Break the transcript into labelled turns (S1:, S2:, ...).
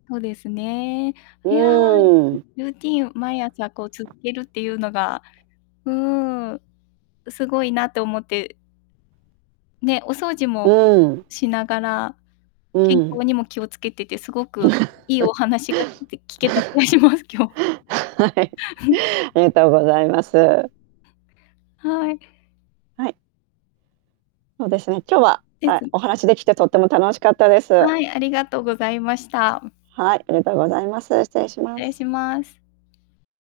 S1: そうですね。
S2: う
S1: いや、
S2: ーん。
S1: ルーティンを毎朝こう続けるっていうのが、うーん、すごいなと思ってね、お掃除
S2: う
S1: も
S2: ーん。
S1: しながら、
S2: う
S1: 健
S2: ん。
S1: 康にも気をつけてて、すごくいいお 話がきいて聞 けた気がします、今日。
S2: はい。ありがとうございます。
S1: はい。
S2: はい。そうですね。今日は、
S1: で
S2: た
S1: す
S2: お
S1: ね。
S2: 話できてとても楽しかったです。
S1: はい、ありがとうございました。
S2: はい、ありがとうございます。失礼し
S1: 失
S2: ま
S1: 礼
S2: す。
S1: します。